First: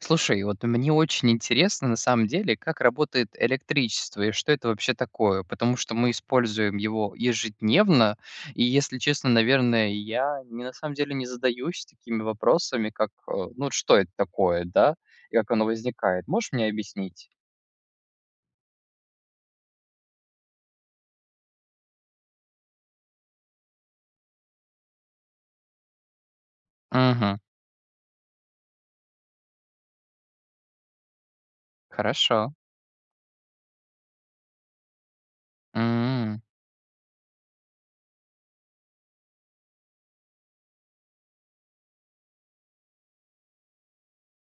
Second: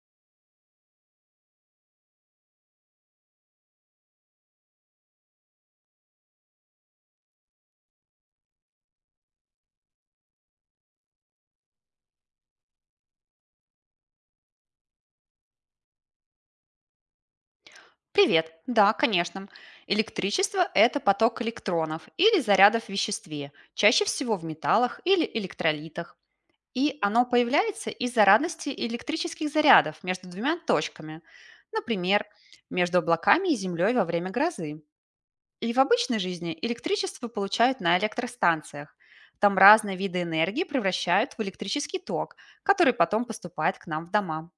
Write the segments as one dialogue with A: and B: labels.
A: Слушай, вот мне очень интересно на самом деле, как работает электричество и что это вообще такое, потому что мы используем его ежедневно, и, если честно, наверное, я не, на самом деле не задаюсь такими вопросами, как, ну, что это такое, да, и как оно возникает. Можешь мне объяснить?
B: Привет. Да, конечно. Электричество – это поток электронов или зарядов в веществе, чаще всего в металлах или электролитах. И оно
A: Мгм.
B: появляется из-за радости электрических зарядов между двумя точками, например,
A: Хорошо.
B: между облаками и землей во время грозы. И в обычной
A: М,
B: жизни электричество получают на электростанциях. Там разные виды энергии превращают в электрический ток, который потом поступает к нам в дома.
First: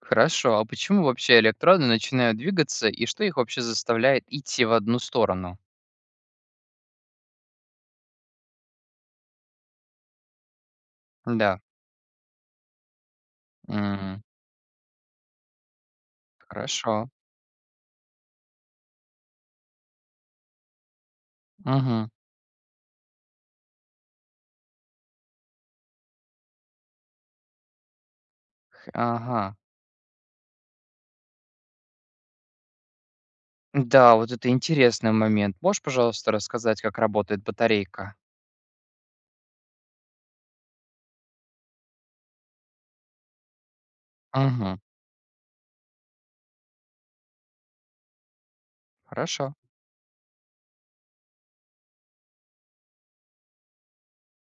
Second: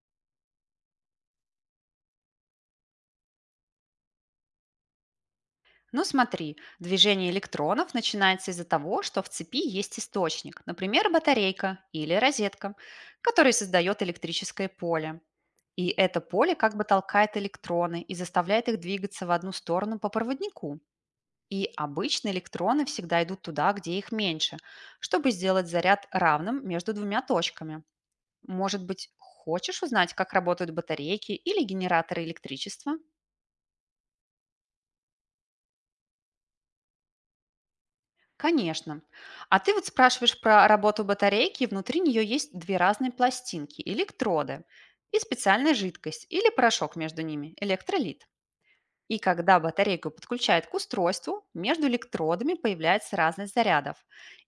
A: Хорошо. А почему вообще электроны начинают двигаться, и что их вообще заставляет идти в одну сторону?
B: Ну смотри, движение электронов начинается из-за того, что в цепи есть источник, например,
A: Да.
B: батарейка или розетка, который создает
A: М,
B: электрическое поле. И это поле как бы
A: Хорошо.
B: толкает электроны и заставляет их двигаться в одну сторону по проводнику. И
A: Угу.
B: обычно электроны всегда идут туда, где их меньше, чтобы сделать заряд равным между двумя точками. Может быть,
A: Ага.
B: хочешь узнать, как работают батарейки или генераторы электричества?
A: Да, вот это интересный момент. Можешь, пожалуйста, рассказать, как работает батарейка?
B: Конечно. А ты вот спрашиваешь про работу батарейки, и внутри нее есть две разные пластинки, электроды
A: Мгм.
B: и специальная жидкость или порошок между ними, электролит. И
A: Хорошо.
B: когда батарейку подключают к устройству, между электродами появляется разность зарядов,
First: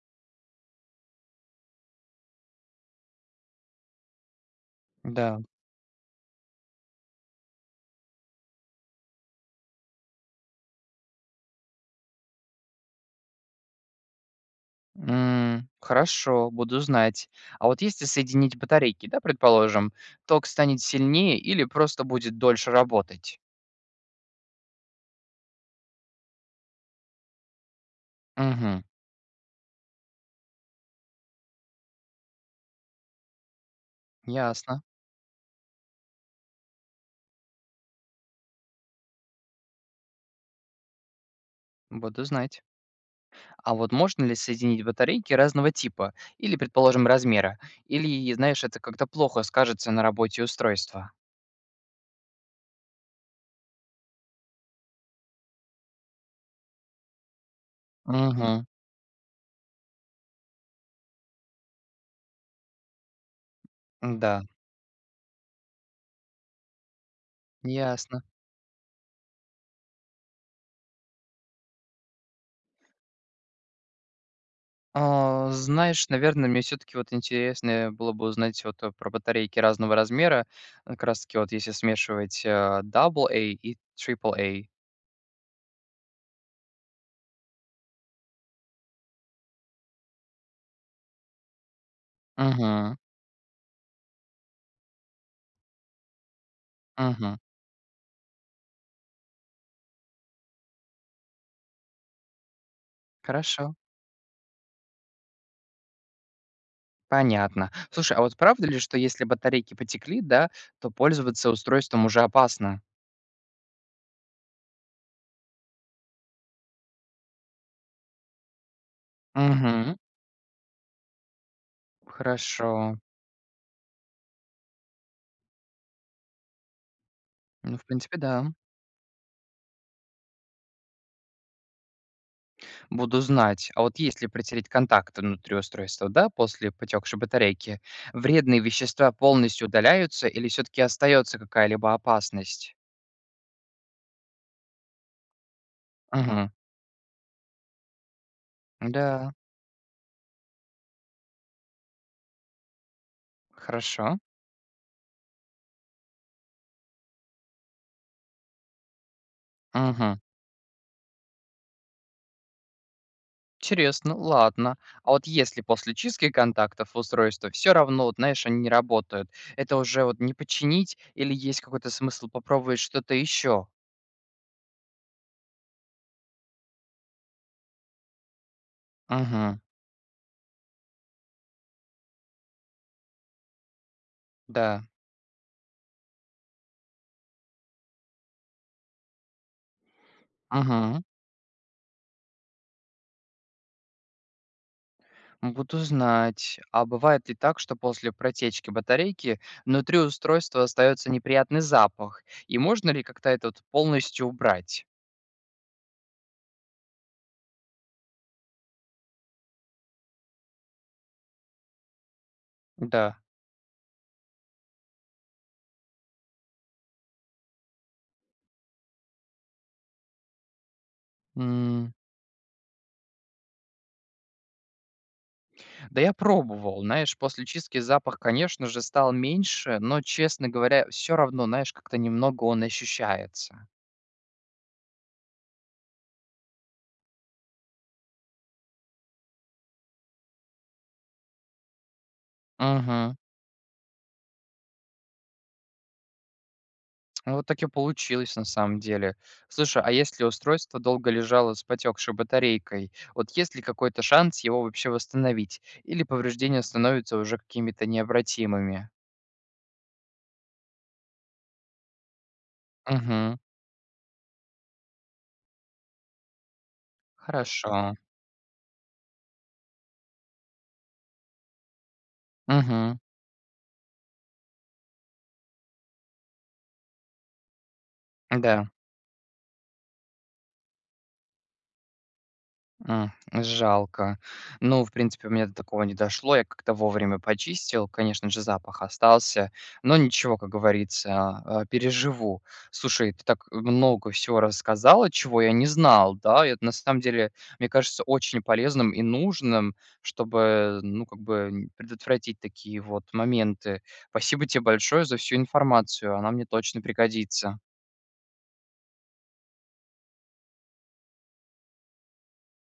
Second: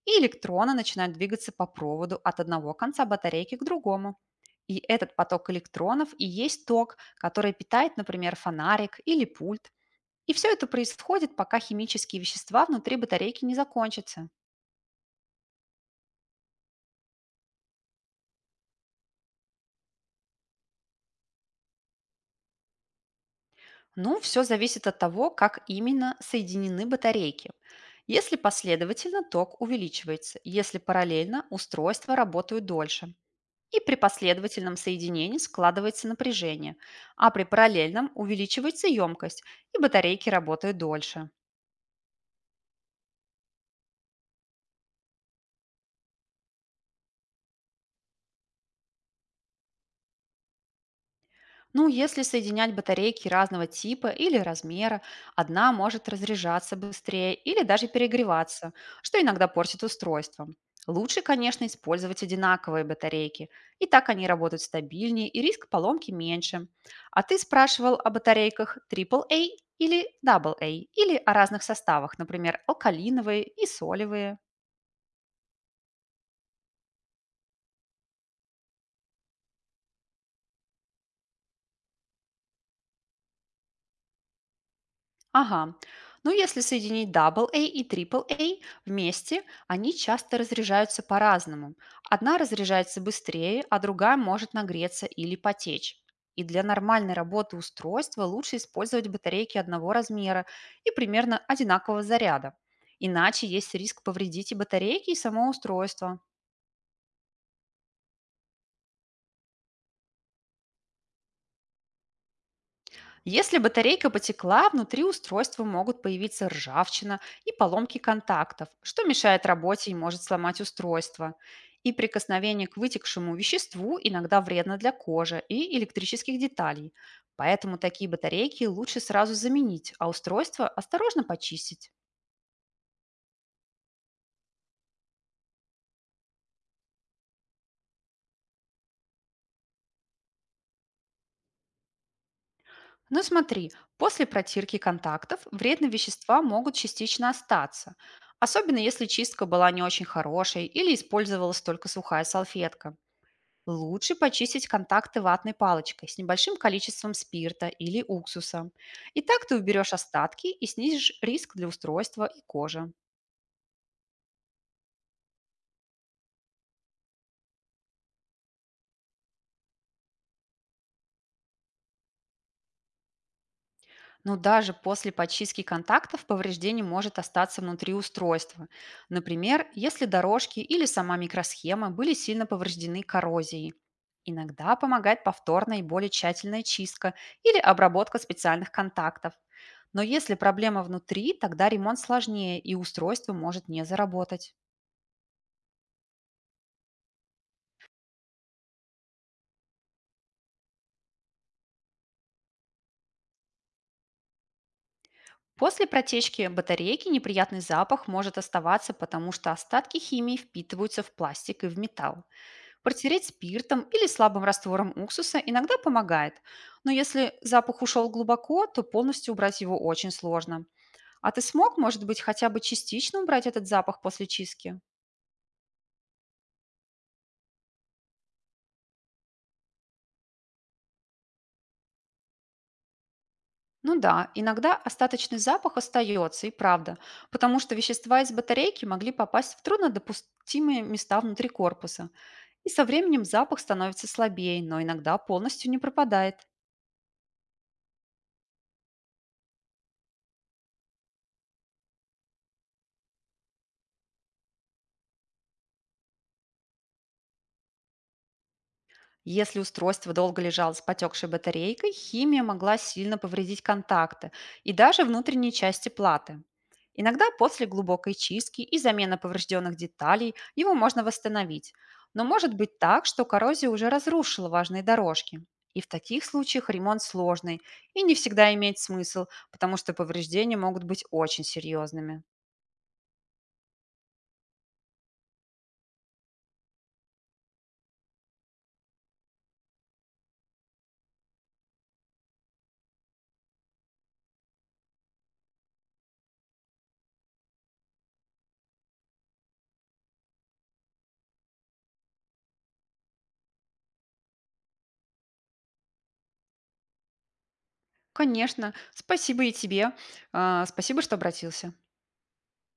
B: и электроны начинают двигаться по проводу от одного конца батарейки к другому. И этот
A: Да.
B: поток электронов и есть ток, который питает, например, фонарик или пульт. И все это происходит, пока химические вещества внутри батарейки не закончатся.
A: М, хорошо, буду знать. А вот если соединить батарейки, да, предположим, ток станет сильнее или просто будет дольше работать?
B: Ну, все зависит от того, как именно соединены батарейки. Если
A: Угу.
B: последовательно, ток увеличивается, если параллельно, устройства работают дольше. И при последовательном
A: Ясно.
B: соединении складывается напряжение, а при параллельном увеличивается емкость, и батарейки работают дольше.
A: Буду знать. А вот можно ли соединить батарейки разного типа или, предположим, размера? Или, знаешь, это как-то плохо скажется на работе устройства?
B: Ну, если соединять батарейки разного типа или размера, одна может разряжаться быстрее или даже
A: Угу.
B: перегреваться, что иногда портит устройство. Лучше, конечно, использовать одинаковые батарейки. И так они
A: Да.
B: работают стабильнее и риск поломки меньше. А ты спрашивал о
A: Ясно.
B: батарейках AAA или AA, или о разных составах, например, алкалиновые и солевые.
A: А, знаешь, наверное, мне все-таки вот интересно было бы узнать вот про батарейки разного размера, как раз-таки вот если смешивать AA и AAA.
B: Ага. Ну, если соединить AA и AAA вместе, они часто разряжаются по-разному. Одна
A: Угу,
B: разряжается быстрее, а другая может нагреться или потечь. И для нормальной
A: угу,
B: работы устройства лучше использовать батарейки одного размера и примерно одинакового заряда. Иначе
A: хорошо,
B: есть риск повредить и батарейки, и само устройство.
A: понятно. Слушай, а вот правда ли, что если батарейки потекли, да, то пользоваться устройством уже опасно?
B: Если батарейка потекла, внутри устройства могут появиться ржавчина и поломки контактов, что мешает работе и
A: Угу,
B: может сломать устройство. И прикосновение
A: хорошо.
B: к вытекшему веществу иногда вредно для кожи и электрических деталей. Поэтому
A: Ну, в
B: такие
A: принципе, да.
B: батарейки лучше сразу заменить, а устройство осторожно почистить.
A: Буду знать. А вот если протереть контакты внутри устройства, да, после потекшей батарейки, вредные вещества полностью удаляются или все-таки остается какая-либо опасность?
B: Но смотри, после протирки контактов вредные вещества
A: Угу.
B: могут частично остаться, особенно если
A: Да,
B: чистка была не очень хорошей или использовалась только сухая салфетка.
A: хорошо.
B: Лучше почистить контакты ватной палочкой с небольшим количеством спирта или уксуса. И так ты уберешь
A: Угу.
B: остатки и снизишь риск для устройства и кожи.
A: Интересно, ладно. А вот если после чистки контактов устройства все равно, вот, знаешь, они не работают, это уже вот не починить или есть какой-то смысл попробовать что-то еще?
B: Но даже после почистки контактов повреждение может остаться внутри устройства.
A: Угу.
B: Например, если дорожки или сама микросхема были сильно повреждены коррозией. Иногда
A: Да.
B: помогает повторная и более тщательная чистка или обработка специальных контактов. Но если проблема
A: Угу.
B: внутри, тогда ремонт сложнее и устройство может не заработать.
A: Буду знать. А бывает ли так, что после протечки батарейки внутри устройства остается неприятный запах? И можно ли как-то этот полностью убрать?
B: После протечки батарейки неприятный запах может оставаться, потому что остатки химии впитываются в пластик и в металл.
A: Да.
B: Протереть спиртом или слабым раствором уксуса иногда помогает, но если запах ушел глубоко, то полностью убрать его очень сложно. А ты смог,
A: М,
B: может быть, хотя бы частично убрать этот запах после чистки?
A: Да я пробовал, знаешь, после чистки запах, конечно же, стал меньше, но, честно говоря, все равно, знаешь, как-то немного он ощущается.
B: Ну да, иногда остаточный запах остается, и правда, потому что вещества из батарейки могли попасть в труднодопустимые места внутри корпуса. И со
A: Угу.
B: временем запах становится слабее, но иногда полностью не пропадает.
A: Ну, вот так и получилось на самом деле. Слушай, а если устройство долго лежало с потекшей батарейкой, вот есть ли какой-то шанс его вообще восстановить? Или повреждения становятся уже какими-то необратимыми?
B: Если устройство долго лежало с потекшей батарейкой, химия могла сильно
A: Угу,
B: повредить контакты и даже внутренние части платы. Иногда после
A: хорошо.
B: глубокой чистки и замены поврежденных деталей его можно восстановить, но может быть
A: Угу,
B: так, что коррозия уже разрушила важные дорожки. И в таких случаях ремонт сложный и не всегда
A: да.
B: имеет смысл, потому что повреждения могут быть очень серьезными.
A: Жалко. Ну, в принципе, у меня до такого не дошло. Я как-то вовремя почистил. Конечно же, запах остался, но ничего, как говорится, а, переживу. Слушай, ты так много всего рассказала, чего я не знал, да? Это на самом деле, мне кажется, очень полезным и нужным, чтобы, ну, как бы предотвратить такие вот моменты. Спасибо тебе большое за всю информацию. Она мне точно пригодится.
B: Конечно. Спасибо и тебе. А, спасибо, что обратился.